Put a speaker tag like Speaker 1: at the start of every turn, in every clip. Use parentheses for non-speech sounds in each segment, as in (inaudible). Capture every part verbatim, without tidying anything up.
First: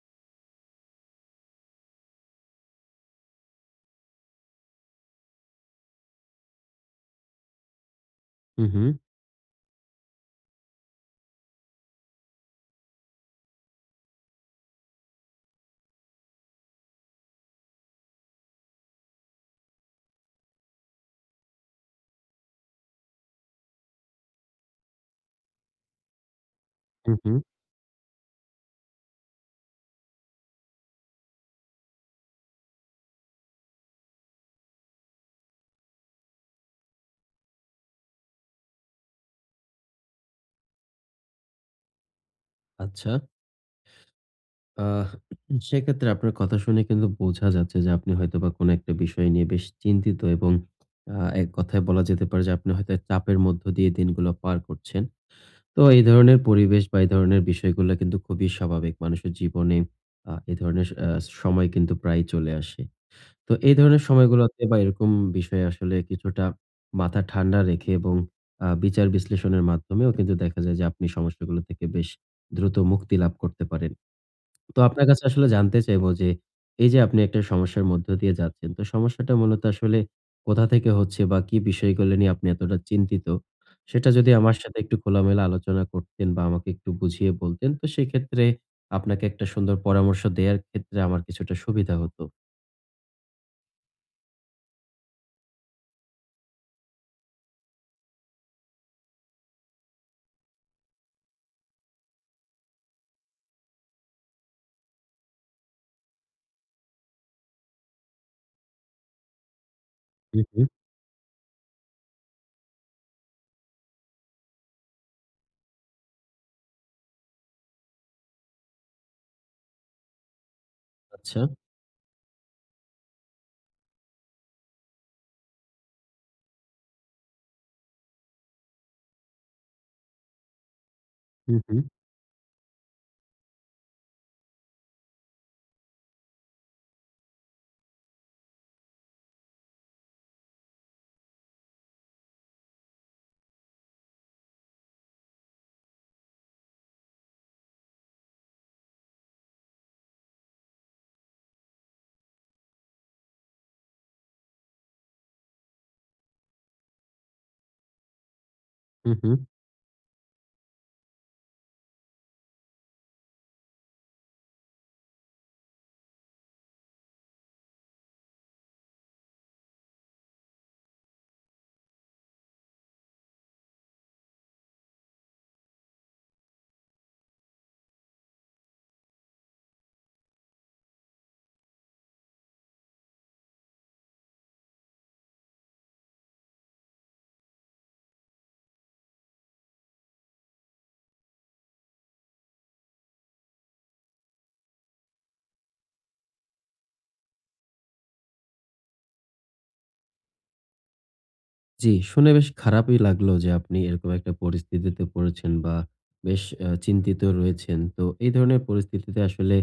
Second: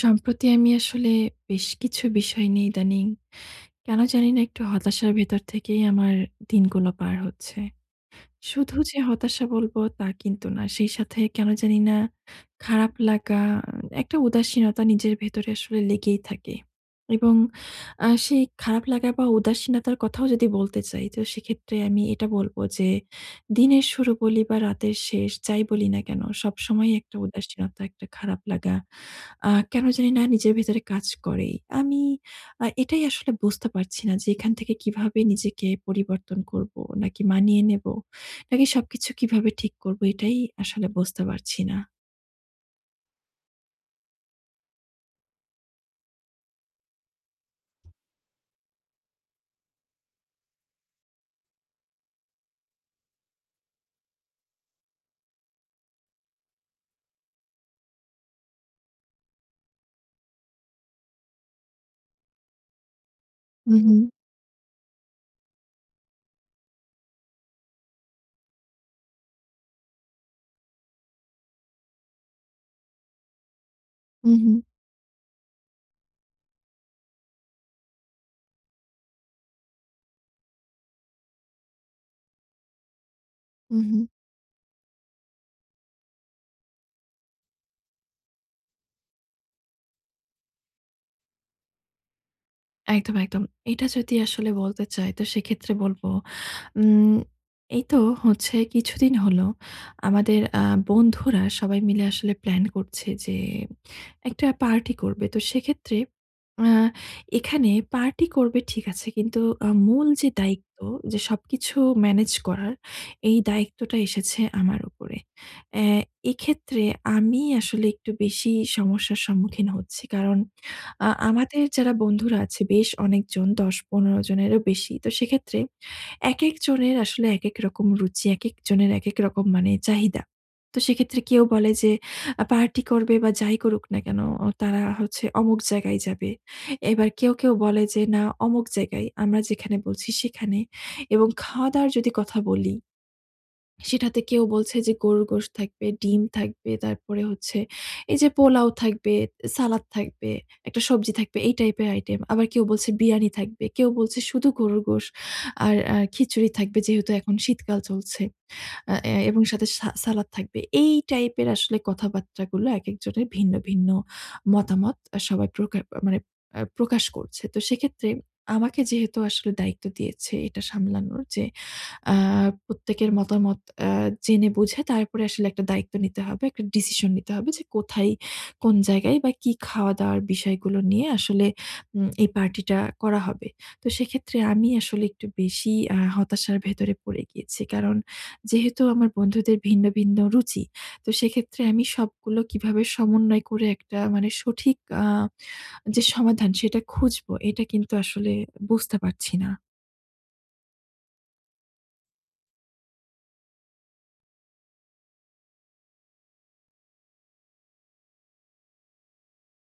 Speaker 1: সম্প্রতি আমি আসলে বেশ কিছু বিষয় নিয়ে ইদানিং কেন জানি না একটু হতাশার ভেতর থেকেই আমার দিনগুলো পার হচ্ছে।
Speaker 2: হুম,
Speaker 1: শুধু
Speaker 2: হুম,
Speaker 1: যে হতাশা বলবো তা কিন্তু না। সেই সাথে কেন জানি না খারাপ লাগা, একটা উদাসীনতা নিজের ভেতরে আসলে লেগেই থাকে। এবং আ সেই খারাপ লাগা বা উদাসীনতার কথাও যদি বলতে চাই তো সেক্ষেত্রে আমি এটা বলব যে দিনের শুরু বলি বা রাতের শেষ যাই বলি না কেন সবসময়ই একটা
Speaker 2: হুম, হুম।
Speaker 1: উদাসীনতা, একটা খারাপ লাগা আ কেন জানি না নিজের ভেতরে কাজ করে। আমি আ এটাই আসলে বুঝতে পারছি না যে এখান থেকে কিভাবে নিজেকে পরিবর্তন করবো? নাকি মানিয়ে নেবো? নাকি সবকিছু কিভাবে ঠিক করবো? এটাই আসলে বুঝতে পারছি না।
Speaker 2: আচ্ছা। আহ সেক্ষেত্রে আপনার কথা শুনে কিন্তু বোঝা যাচ্ছে যে আপনি হয়তোবা কোনো একটা বিষয় নিয়ে বেশ চিন্তিত, এবং আ এক কথায় বলা যেতে পারে যে আপনি হয়তো চাপের মধ্য দিয়ে দিনগুলো পার করছেন। তো এই ধরনের পরিবেশ বা এই ধরনের বিষয়গুলো কিন্তু খুবই স্বাভাবিক। মানুষের জীবনে আ এ ধরনের আ সময় কিন্তু প্রায়ই চলে আসে। তো
Speaker 1: হু,
Speaker 2: এই
Speaker 1: হু,
Speaker 2: ধরনের সময়গুলোতে বা এরকম বিষয়ে আসলে কিছুটা মাথা ঠান্ডা রেখে এবং আ বিচার বিশ্লেষণের মাধ্যমেও কিন্তু দেখা যায় যে আপনি সমস্যাগুলো থেকে বেশ দ্রুত মুক্তি লাভ করতে পারেন।
Speaker 1: হু, হু,
Speaker 2: তো আপনার কাছে আসলে জানতে চাইবো যে, এই যে আপনি একটা সমস্যার মধ্য দিয়ে যাচ্ছেন, তো সমস্যাটা মূলত আসলে কোথা থেকে হচ্ছে বা কি বিষয়গুলো নিয়ে আপনি এতটা চিন্তিত?
Speaker 1: হু, হু।
Speaker 2: সেটা যদি আমার সাথে একটু খোলামেলা আলোচনা করতেন বা আমাকে একটু বুঝিয়ে বলতেন, তো সেক্ষেত্রে আপনাকে একটা সুন্দর পরামর্শ দেয়ার ক্ষেত্রে আমার কিছুটা সুবিধা হতো।
Speaker 1: একদম, একদম। এটা যদি আসলে বলতে চাই তো সেক্ষেত্রে বলব উম এই তো হচ্ছে, কিছুদিন হলো আমাদের আ বন্ধুরা সবাই মিলে আসলে প্ল্যান করছে যে একটা পার্টি করবে। তো সেক্ষেত্রে আ এখানে পার্টি করবে ঠিক আছে, কিন্তু আ মূল যে
Speaker 2: হু, হু।
Speaker 1: দায়িত্ব, যে সবকিছু ম্যানেজ করার, এই দায়িত্বটা এসেছে আমার উপরে। অ্যা এক্ষেত্রে আমি আসলে একটু বেশি সমস্যার সম্মুখীন হচ্ছি। কারণ আ
Speaker 2: আচ্ছা।
Speaker 1: আমাদের যারা বন্ধুরা আছে বেশ অনেকজন, দশ পনের জনেরও বেশি। তো সেক্ষেত্রে একেক জনের আসলে একেক রকম রুচি, একেক জনের একেক রকম মানে চাহিদা। তো সেক্ষেত্রে কেউ
Speaker 2: হুম,
Speaker 1: বলে
Speaker 2: হুম,
Speaker 1: যে আ পার্টি করবে বা যাই করুক না কেন অ তারা হচ্ছে অমুক জায়গায় যাবে। এবার কেউ, কেউ বলে যে না, অমুক জায়গায় আমরা যেখানে বলছি সেখানে। এবং খাওয়া-দাওয়ার যদি কথা বলি, সেটাতে কেউ বলছে যে গরুর গোশত থাকবে, ডিম থাকবে, তারপরে হচ্ছে এই যে পোলাও থাকবে, সালাদ থাকবে, একটা সবজি থাকবে, এই টাইপের আইটেম। আবার কেউ বলছে বিরিয়ানি থাকবে, কেউ বলছে শুধু গরুর গোশত আর আ খিচুড়ি থাকবে যেহেতু এখন শীতকাল চলছে। আ এ
Speaker 2: হুম, হুম।
Speaker 1: এবং সাথে সা সালাদ থাকবে। এই টাইপের আসলে কথাবার্তাগুলো, একেকজনের ভিন্ন, ভিন্ন মতামত আ সবাই প্রকা মানে আ প্রকাশ করছে। তো সেক্ষেত্রে আমাকে যেহেতু আসলে দায়িত্ব দিয়েছে এটা সামলানোর, যে আ প্রত্যেকের মতামত আ জেনে বুঝে তারপরে আসলে একটা দায়িত্ব নিতে হবে, একটা ডিসিশন নিতে হবে যে কোথায়, কোন জায়গায় বা কি খাওয়া-দাওয়ার বিষয়গুলো নিয়ে আসলে উম এই পার্টিটা করা হবে। তো সেক্ষেত্রে আমি আসলে একটু বেশি আ হতাশার ভেতরে পড়ে গিয়েছি। কারণ যেহেতু আমার বন্ধুদের ভিন্ন, ভিন্ন রুচি। তো সেক্ষেত্রে আমি সবগুলো কিভাবে সমন্বয় করে একটা মানে সঠিক আ যে সমাধান, সেটা খুঁজবো এটা কিন্তু আসলে বুঝতে পারছি না।
Speaker 2: জি, শুনে বেশ খারাপই লাগলো যে আপনি এরকম একটা পরিস্থিতিতে পড়েছেন বা বেশ আ চিন্তিত রয়েছেন। তো এই ধরনের পরিস্থিতিতে আসলে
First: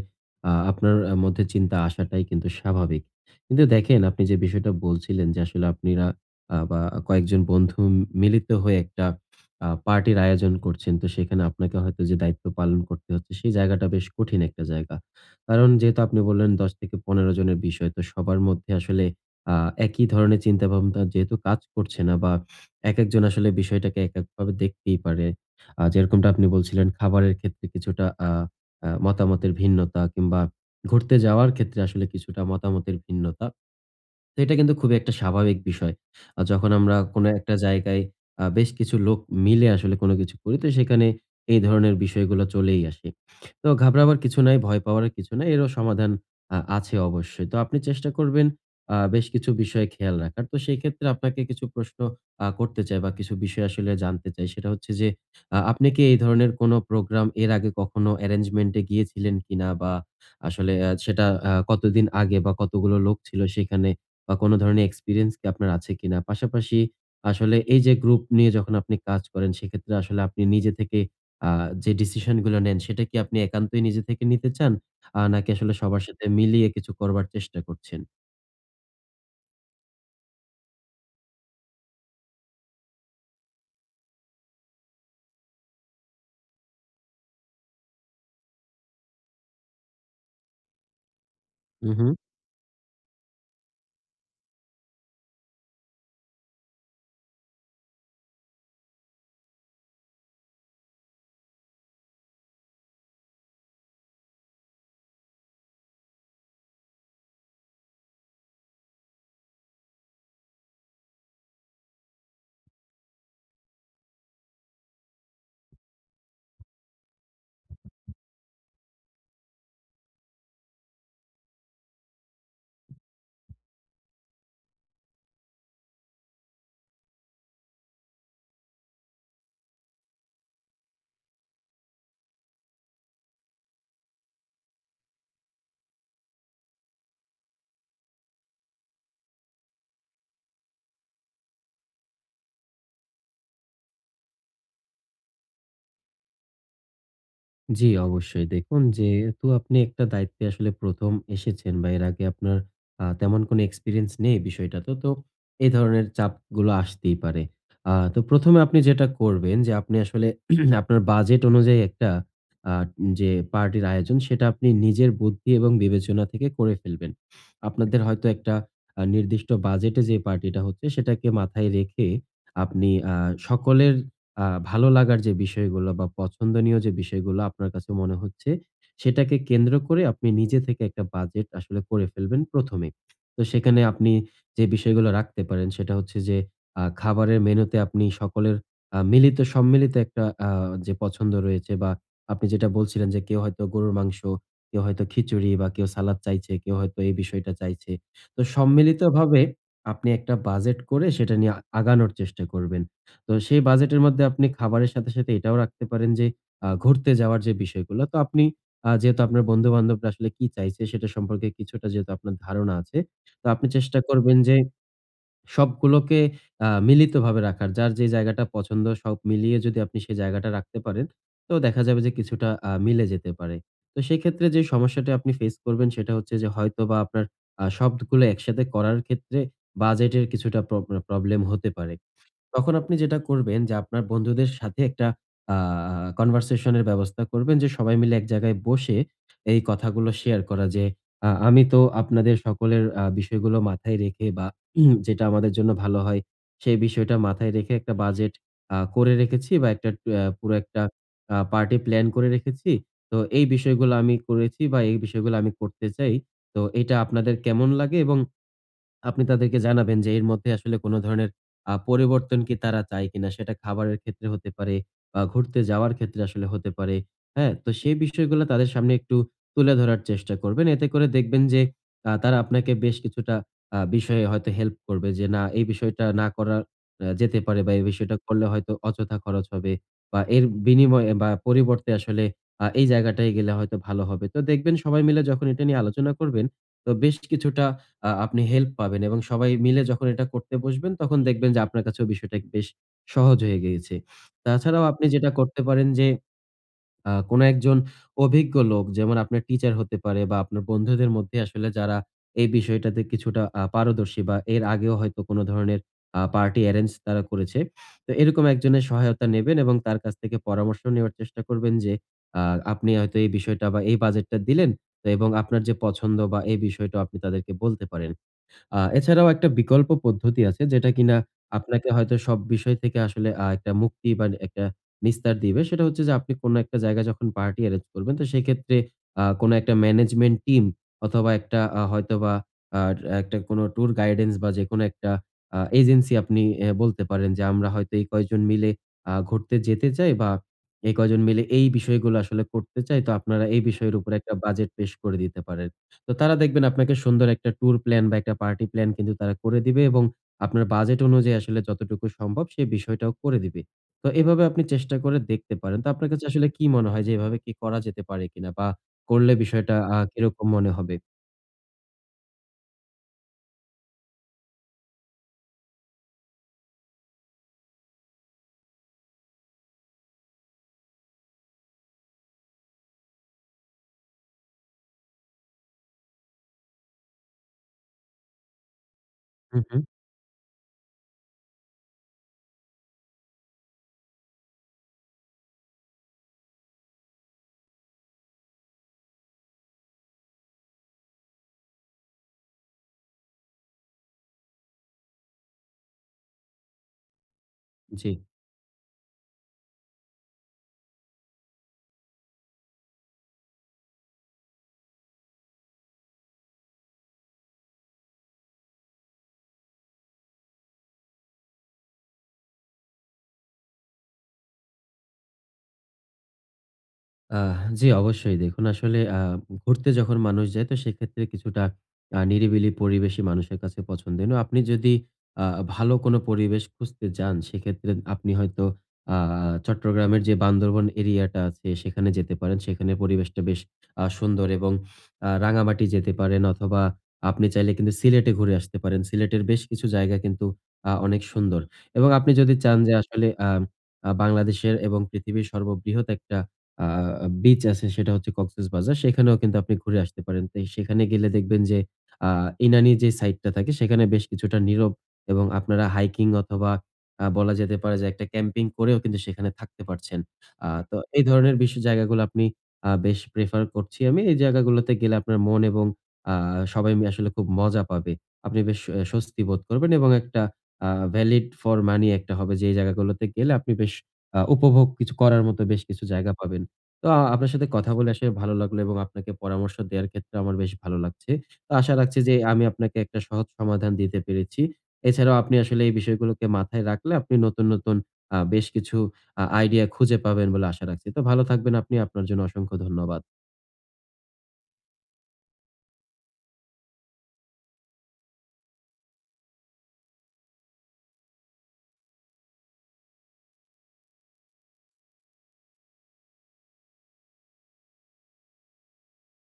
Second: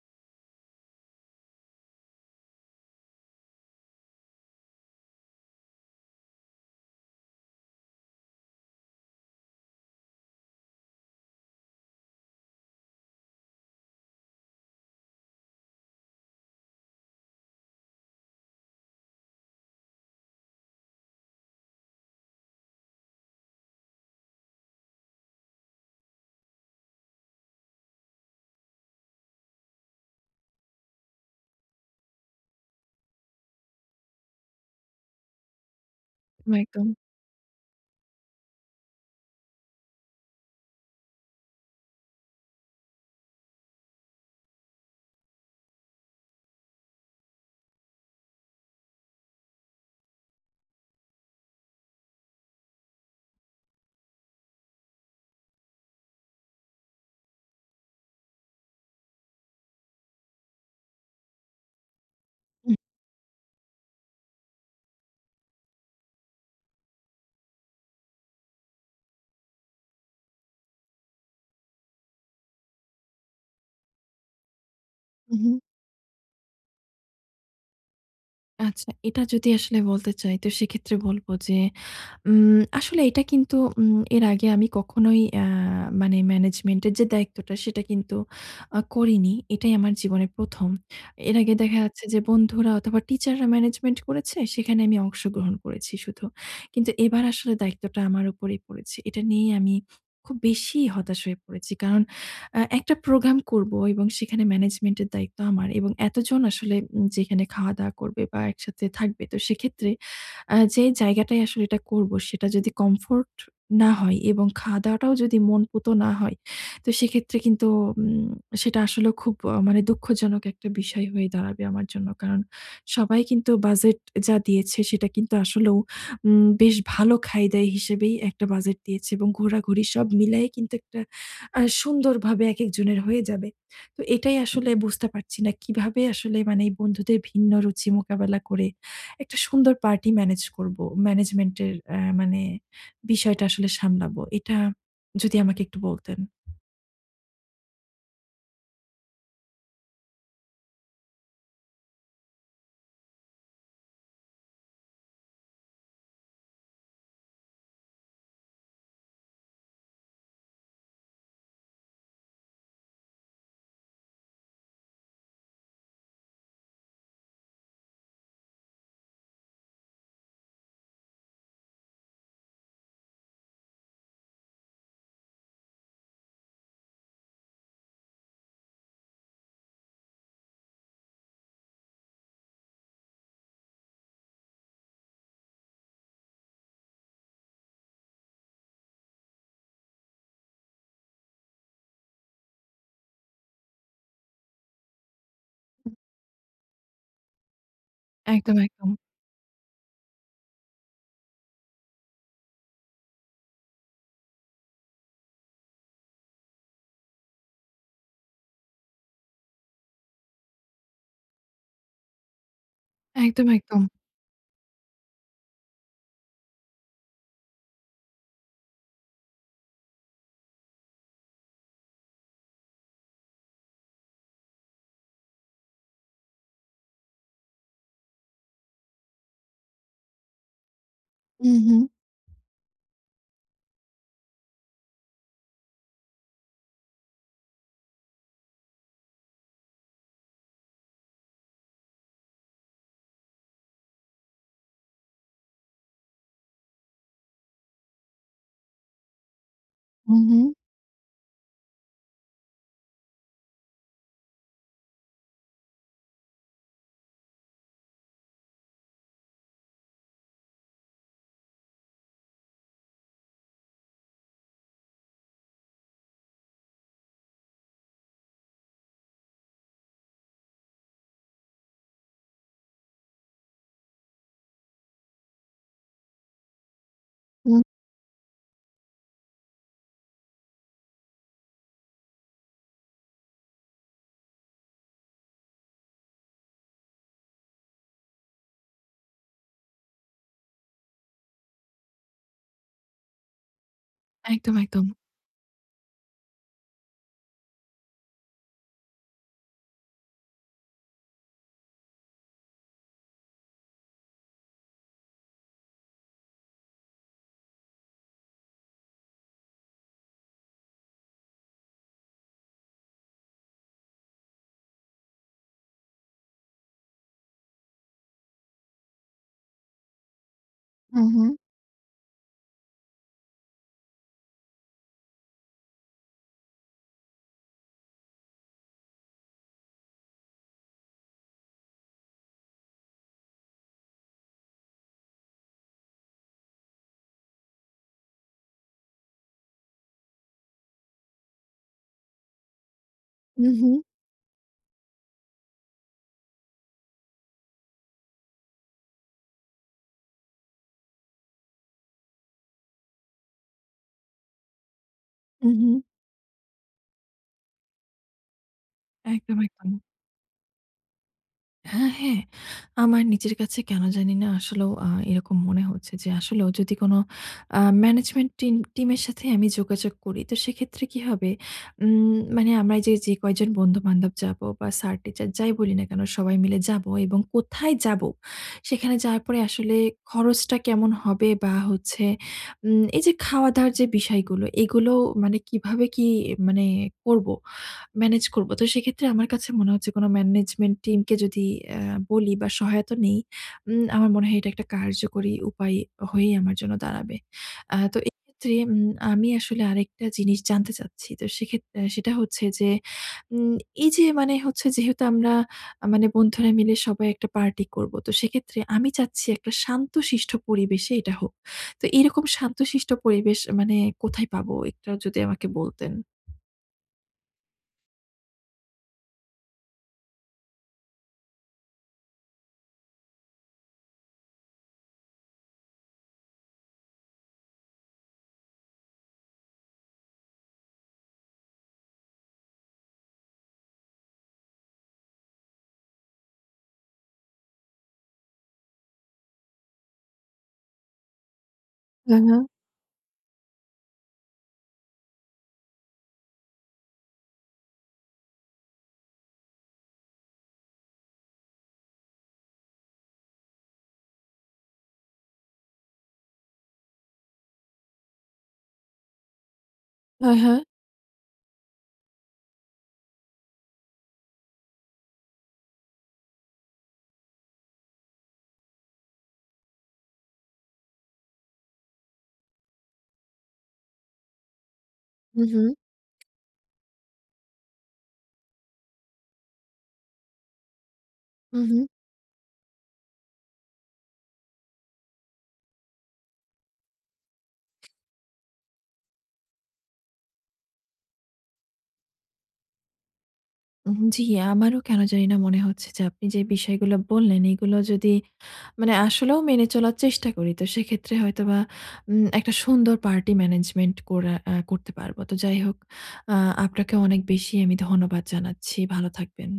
Speaker 2: আ আপনার আ মধ্যে চিন্তা আসাটাই কিন্তু স্বাভাবিক। কিন্তু দেখেন, আপনি যে বিষয়টা বলছিলেন যে আসলে আপনিরা আ বা কয়েকজন বন্ধু মিলিত হয়ে একটা আ পার্টির আয়োজন করছেন। তো সেখানে আপনাকে হয়তো যে দায়িত্ব পালন করতে হচ্ছে সেই জায়গাটা বেশ কঠিন একটা জায়গা। কারণ যেহেতু আপনি বললেন দশ থেকে পনেরো জনের বিষয়, তো সবার মধ্যে আসলে আ একই ধরনের চিন্তাভাবনা যেহেতু কাজ করছে না, বা একেকজন আসলে বিষয়টাকে এককভাবে দেখতেই পারে। আ যেরকমটা আপনি বলছিলেন, খাবারের ক্ষেত্রে কিছুটা আ আ মতামতের ভিন্নতা, কিংবা ঘুরতে যাওয়ার ক্ষেত্রে আসলে কিছুটা মতামতের ভিন্নতা। তো এটা কিন্তু খুবই একটা স্বাভাবিক বিষয়। আ যখন
Speaker 1: একদম।
Speaker 2: আমরা কোনো একটা জায়গায় আ বেশ কিছু লোক মিলে আসলে কোনো কিছু করি, তো সেখানে এই ধরনের বিষয়গুলো চলেই আসে। তো ঘাবড়াবার কিছু নাই, ভয় পাওয়ারও কিছু নাই। এরও সমাধান আ আছে অবশ্যই। তো আপনি চেষ্টা করবেন আ বেশ কিছু বিষয়ে খেয়াল রাখার। তো সেই ক্ষেত্রে আপনাকে কিছু প্রশ্ন আ করতে চাই বা কিছু বিষয় আসলে জানতে চাই। সেটা হচ্ছে যে, আ আপনি কি এই ধরনের কোনো প্রোগ্রাম এর আগে কখনো অ্যারেঞ্জমেন্ট এ গিয়েছিলেন কিনা? বা আসলে আ সেটা আ কতদিন আগে, বা
Speaker 1: হুম,
Speaker 2: কতগুলো লোক ছিল সেখানে? বা কোনো ধরনের এক্সপেরিয়েন্স কি আপনার আছে কিনা? পাশাপাশি আসলে এই যে গ্রুপ নিয়ে যখন আপনি কাজ করেন, সেক্ষেত্রে আসলে আপনি নিজে থেকে আ যে ডিসিশন গুলো নেন সেটা কি আপনি একান্তই নিজে থেকে নিতে চান? আ নাকি
Speaker 1: হুম।
Speaker 2: আসলে সবার সাথে মিলিয়ে কিছু করবার চেষ্টা করছেন?
Speaker 1: আচ্ছা, এটা যদি আসলে বলতে চাই তো সেক্ষেত্রে বলব যে উম আসলে এটা কিন্তু উম এর আগে আমি কখনোই আ মানে ম্যানেজমেন্টের যে দায়িত্বটা, সেটা কিন্তু আ করিনি। এটাই আমার জীবনে প্রথম। এর আগে দেখা
Speaker 2: হু,
Speaker 1: যাচ্ছে
Speaker 2: হু।
Speaker 1: যে বন্ধুরা অথবা টিচাররা ম্যানেজমেন্ট করেছে, সেখানে আমি অংশগ্রহণ করেছি শুধু। কিন্তু এবার আসলে দায়িত্বটা আমার উপরেই পড়েছে। এটা নিয়ে আমি খুব বেশি হতাশ হয়ে পড়েছি। কারণ আ একটা প্রোগ্রাম করব এবং সেখানে ম্যানেজমেন্টের দায়িত্ব আমার, এবং এতজন আসলে উম যেখানে খাওয়া-দাওয়া করবে বা একসাথে থাকবে। তো সেক্ষেত্রে আ যেই জায়গাটায় আসলে এটা করব সেটা যদি কমফোর্ট না হয় এবং খাওয়া-দাওয়াটাও যদি মনপুত না হয়, তো সেক্ষেত্রে কিন্তু উম সেটা আসলেও খুব আ মানে দুঃখজনক একটা বিষয় হয়ে দাঁড়াবে আমার জন্য। কারণ সবাই কিন্তু বাজেট যা দিয়েছে সেটা কিন্তু আসলেও উম বেশ ভালো খাই-দাই হিসেবেই একটা বাজেট দিয়েছে, এবং ঘোরাঘুরি সব মিলায়ে কিন্তু একটা আ সুন্দরভাবে একেকজনের হয়ে যাবে। তো এটাই আসলে বুঝতে পারছি না কিভাবে আসলে মানে এই বন্ধুদের ভিন্ন রুচি মোকাবেলা করে একটা সুন্দর পার্টি ম্যানেজ করব। ম্যানেজমেন্টের অ্যা মানে বিষয়টা আসলে সামলাবো। এটা যদি আমাকে একটু বলতেন।
Speaker 2: জি, অবশ্যই। দেখুন, যেহেতু আপনি একটা দায়িত্বে আসলে প্রথম এসেছেন, বা এর আগে আপনার আ তেমন কোনো এক্সপেরিয়েন্স নেই বিষয়টাতে। তো তো এই ধরনের চাপগুলো আসতেই পারে। আ তো প্রথম এ আপনি যেটা করবেন যে, আপনি আসলে (clears throat) আপনার বাজেট অনুযায়ী একটা আ যে পার্টির আয়োজন সেটা আপনি নিজের বুদ্ধি এবং বিবেচনা থেকে করে ফেলবেন। আপনাদের হয়তো একটা আ নির্দিষ্ট বাজেটে যে পার্টিটা হচ্ছে সেটাকে মাথায় রেখে আপনি আ সকলের আ ভালো লাগার যে বিষয়গুলো বা পছন্দনীয় যে বিষয়গুলো আপনার কাছে মনে হচ্ছে, সেটাকে কেন্দ্র করে আপনি নিজে থেকে একটা বাজেট আসলে করে ফেলবেন প্রথম এ। তো সেখানে আপনি যে বিষয়গুলো রাখতে পারেন সেটা হচ্ছে যে, আ খাবারের মেনুতে আপনি সকলের আ মিলিত সম্মিলিত একটা আ যে পছন্দ রয়েছে, বা আপনি যেটা বলছিলেন যে, কেউ হয়তো গরুর মাংস, কেউ হয়তো খিচুড়ি বা কেউ সালাদ চাইছে, কেউ হয়তো এই বিষয়টা চাইছে। তো
Speaker 1: একদম, একদম।
Speaker 2: সম্মিলিতভাবে আপনি একটা বাজেট করে সেটা নিয়ে আগানোর চেষ্টা করবেন। তো সেই বাজেটের মধ্যে আপনি খাবারের সাথে, সাথে এটাও রাখতে পারেন যে, আ ঘুরতে যাওয়ার যে বিষয়গুলো। তো আপনি আ যেহেতু আপনার বন্ধু-বান্ধবরা আসলে কি চাইছে সেটা সম্পর্কে কিছুটা যেহেতু আপনার ধারণা আছে। তো
Speaker 1: একদম,
Speaker 2: আপনি
Speaker 1: একদম।
Speaker 2: চেষ্টা করবেন যে, সবগুলোকে আ মিলিতভাবে রাখার। যার যে জায়গাটা পছন্দ, সব মিলিয়ে যদি আপনি সেই জায়গাটা রাখতে পারেন, তো দেখা যাবে যে কিছুটা আ মিলে যেতে পারে। তো সেক্ষেত্রে যে সমস্যাটা আপনি ফেস করবেন সেটা হচ্ছে যে, হয়তোবা আপনার আ সবগুলো একসাথে করার ক্ষেত্রে বাজেটের কিছুটা প্রব প্রবলেম হতে
Speaker 1: উহু,
Speaker 2: পারে। তখন আপনি যেটা করবেন যে, আপনার বন্ধুদের সাথে একটা আ কনভারসেশন এর ব্যবস্থা করবেন, যে সবাই মিলে এক জায়গায় বসে এই কথাগুলো শেয়ার করা যে, আ আমি তো আপনাদের সকলের আ বিষয়গুলো মাথায় রেখে, বা উম, যেটা আমাদের জন্য ভালো হয় সেই বিষয়টা মাথায় রেখে একটা বাজেট আ করে রেখেছি, বা একটা আ
Speaker 1: উহু,
Speaker 2: পুরো একটা আ পার্টি প্ল্যান করে রেখেছি। তো এই বিষয়গুলো আমি করেছি, বা এই বিষয়গুলো আমি করতে চাই। তো এটা আপনাদের কেমন লাগে, এবং আপনি তাদেরকে জানাবেন যে এর মধ্যে আসলে কোন ধরনের আ পরিবর্তন কি তারা চায় কিনা? সেটা খাবারের ক্ষেত্রে হতে পারে, বা ঘুরতে যাওয়ার ক্ষেত্রে আসলে হতে পারে। হ্যাঁ? তো সেই বিষয়গুলো তাদের সামনে একটু তুলে ধরার চেষ্টা করবেন। এতে করে দেখবেন যে আ তারা আপনাকে বেশ কিছুটা আ বিষয়ে হয়তো হেল্প করবে, যে না এই বিষয়টা না করা আ যেতে
Speaker 1: হু।
Speaker 2: পারে, বা এই বিষয়টা করলে হয়তো অযথা খরচ হবে, বা এর বিনিময়ে বা পরিবর্তে আসলে আ এই জায়গাটায় গেলে হয়তো ভালো হবে। তো দেখবেন, সবাই মিলে যখন এটা নিয়ে আলোচনা করবেন তো বেশ কিছুটা আ আপনি হেল্প পাবেন, এবং সবাই মিলে যখন এটা করতে বসবেন তখন দেখবেন যে আপনার কাছেও বিষয়টা বেশ সহজ হয়ে গিয়েছে।
Speaker 1: একদম,
Speaker 2: তাছাড়াও
Speaker 1: একদম।
Speaker 2: আপনি যেটা করতে পারেন যে, আ কোন একজন অভিজ্ঞ লোক, যেমন আপনার টিচার হতে পারে, বা আপনার বন্ধুদের মধ্যে আসলে যারা এই বিষয়টাতে কিছুটা আ পারদর্শী, বা এর আগেও হয়তো কোন ধরনের আ পার্টি এরেঞ্জ তারা করেছে। তো এরকম একজনের সহায়তা নেবেন এবং তার কাছ থেকে পরামর্শ নেওয়ার চেষ্টা করবেন যে, আ আপনি হয়তো এই বিষয়টা বা এই বাজেটটা দিলেন, তো এবং আপনার যে পছন্দ বা এই বিষয়টা আপনি তাদেরকে বলতে পারেন। আ এছাড়াও একটা বিকল্প পদ্ধতি আছে, যেটা কিনা আপনাকে হয়তো সব বিষয় থেকে আসলে আ একটা মুক্তি বা একটা নিস্তার দিবে। সেটা হচ্ছে যে, আপনি কোনো একটা জায়গায় যখন পার্টি এরেঞ্জ করবেন তো সেক্ষেত্রে আ কোনো একটা ম্যানেজমেন্ট টিম, অথবা একটা আ হয়তোবা আ একটা কোনো ট্যুর গাইডেন্স, বা যেকোনো একটা আ এজেন্সি আপনি এ বলতে পারেন যে, "আমরা হয়তো এই কয়জন মিলে আ ঘুরতে যেতে চাই, বা এই কয়জন মিলে এই বিষয়গুলো আসলে করতে চাই। তো আপনারা এই
Speaker 1: উহু,
Speaker 2: বিষয়ের উপরে একটা বাজেট পেশ করে দিতে পারেন।" তো তারা দেখবেন আপনাকে সুন্দর একটা ট্যুর প্ল্যান বা একটা পার্টি প্ল্যান কিন্তু তারা করে দিবে, এবং আপনার বাজেট অনুযায়ী আসলে যতটুকু সম্ভব সেই বিষয়টাও করে দিবে। তো এভাবে আপনি চেষ্টা করে দেখতে
Speaker 1: উহু।
Speaker 2: পারেন। তো আপনার কাছে আসলে কি মনে হয়, যে এভাবে কি করা যেতে পারে কিনা? বা করলে
Speaker 1: একদম, একদম।
Speaker 2: বিষয়টা আ কিরকম মনে হবে?
Speaker 1: হ্যাঁ, হ্যাঁ। আমার নিজের কাছে কেন জানি না আসলেও আ এরকম মনে হচ্ছে যে আসলেও যদি কোনো আ ম্যানেজমেন্ট টিম টিমের সাথে আমি যোগাযোগ করি তো সেক্ষেত্রে কি হবে? উম মানে আমরা যে, যে কয়জন বন্ধু-বান্ধব যাবো, বা স্যার টিচার যাই বলি না কেন সবাই মিলে যাবো, এবং কোথায় যাবো? সেখানে যাওয়ার পরে
Speaker 2: হু,
Speaker 1: আসলে
Speaker 2: হু।
Speaker 1: খরচটা কেমন হবে? বা হচ্ছে উম এই যে খাওয়া-দাওয়ার যে বিষয়গুলো, এগুলো মানে কিভাবে, কি মানে করব? ম্যানেজ করব। তো সেক্ষেত্রে আমার কাছে মনে হচ্ছে কোনো ম্যানেজমেন্ট টিমকে যদি অ্যা বলি বা সহায়তা নেই, উম আমার মনে হয় এটা একটা কার্যকরী উপায় হয়েই আমার জন্য দাঁড়াবে। আ তো
Speaker 2: জি।
Speaker 1: এক্ষেত্রে উম আমি আসলে আরেকটা জিনিস জানতে চাচ্ছি। তো সেক্ষেত অ্যা সেটা হচ্ছে যে, উম এই যে মানে হচ্ছে যেহেতু আমরা আ মানে বন্ধুরা মিলে সবাই একটা পার্টি করব। তো সেক্ষেত্রে আমি চাচ্ছি একটা শান্তশিষ্ট পরিবেশে এটা হোক। তো এরকম শান্তশিষ্ট পরিবেশ মানে কোথায় পাবো? একটাও যদি আমাকে বলতেন।
Speaker 2: আহ জি, অবশ্যই। দেখুন, আসলে আ ঘুরতে যখন মানুষ যায়, তো সেক্ষেত্রে কিছুটা আ নিরিবিলি পরিবেশই মানুষের কাছে পছন্দনীয়। আপনি যদি আ ভালো কোনো পরিবেশ খুঁজতে যান, সেক্ষেত্রে আপনি হয়তো আ চট্টগ্রামের যে বান্দরবন এরিয়াটা আছে সেখানে যেতে পারেন। সেখানে পরিবেশটা বেশ আ সুন্দর, এবং আ রাঙামাটি যেতে পারেন, অথবা আপনি চাইলে কিন্তু সিলেটে ঘুরে আসতে পারেন। সিলেটের বেশ কিছু জায়গা কিন্তু আ অনেক সুন্দর, এবং
Speaker 1: হ্যাঁ,
Speaker 2: আপনি
Speaker 1: হ্যাঁ।
Speaker 2: যদি চান যে আসলে আ আ বাংলাদেশের এবং পৃথিবীর সর্ববৃহৎ একটা আ বিচ আছে সেটা হচ্ছে কক্সবাজার। সেখানেও কিন্তু আপনি ঘুরে আসতে পারেন। তাই সেখানে গেলে দেখবেন যে আ ইনানি যে সাইডটা থাকে সেখানে বেশ কিছুটা নীরব, এবং আপনারা হাইকিং, অথবা আ বলা যেতে পারে যে একটা ক্যাম্পিং করেও কিন্তু সেখানে থাকতে পারছেন।
Speaker 1: হ্যাঁ, হ্যাঁ।
Speaker 2: আ তো এই ধরনের বিশ জায়গাগুলো আপনি আ বেশ প্রেফার করছি আমি। এই জায়গাগুলোতে গেলে আপনার মন এবং আ সবাই মিলে আসলে খুব মজা পাবে। আপনি বেশ আ স্বস্তি বোধ করবেন, এবং একটা আ ভ্যালিড ফর মানি একটা হবে, যে এই জায়গাগুলোতে গেলে আপনি বেশ আ উপভোগ কিছু
Speaker 1: হু,
Speaker 2: করার
Speaker 1: হু,
Speaker 2: মতো বেশ কিছু জায়গা পাবেন। তো আ আপনার সাথে কথা বলে আসলে ভালো লাগলো, এবং আপনাকে পরামর্শ দেওয়ার ক্ষেত্রে আমার বেশ ভালো লাগছে।
Speaker 1: হু,
Speaker 2: তো
Speaker 1: হু।
Speaker 2: আশা রাখছি যে আমি আপনাকে একটা সহজ সমাধান দিতে পেরেছি। এছাড়াও আপনি আসলে এই বিষয়গুলোকে মাথায় রাখলে আপনি নতুন, নতুন আ বেশ কিছু আ আইডিয়া খুঁজে পাবেন বলে আশা রাখছি। তো ভালো থাকবেন আপনি। আপনার জন্য অসংখ্য ধন্যবাদ।
Speaker 1: উম জি, আমারও কেন জানি না মনে হচ্ছে যে আপনি যে বিষয়গুলো বললেন, এগুলো যদি মানে আসলেও মেনে চলার চেষ্টা করি তো সেক্ষেত্রে হয়তোবা উম একটা সুন্দর পার্টি ম্যানেজমেন্ট করা আ করতে পারব। তো যাই হোক, আ আপনাকে অনেক বেশি আমি ধন্যবাদ জানাচ্ছি। ভালো থাকবেন।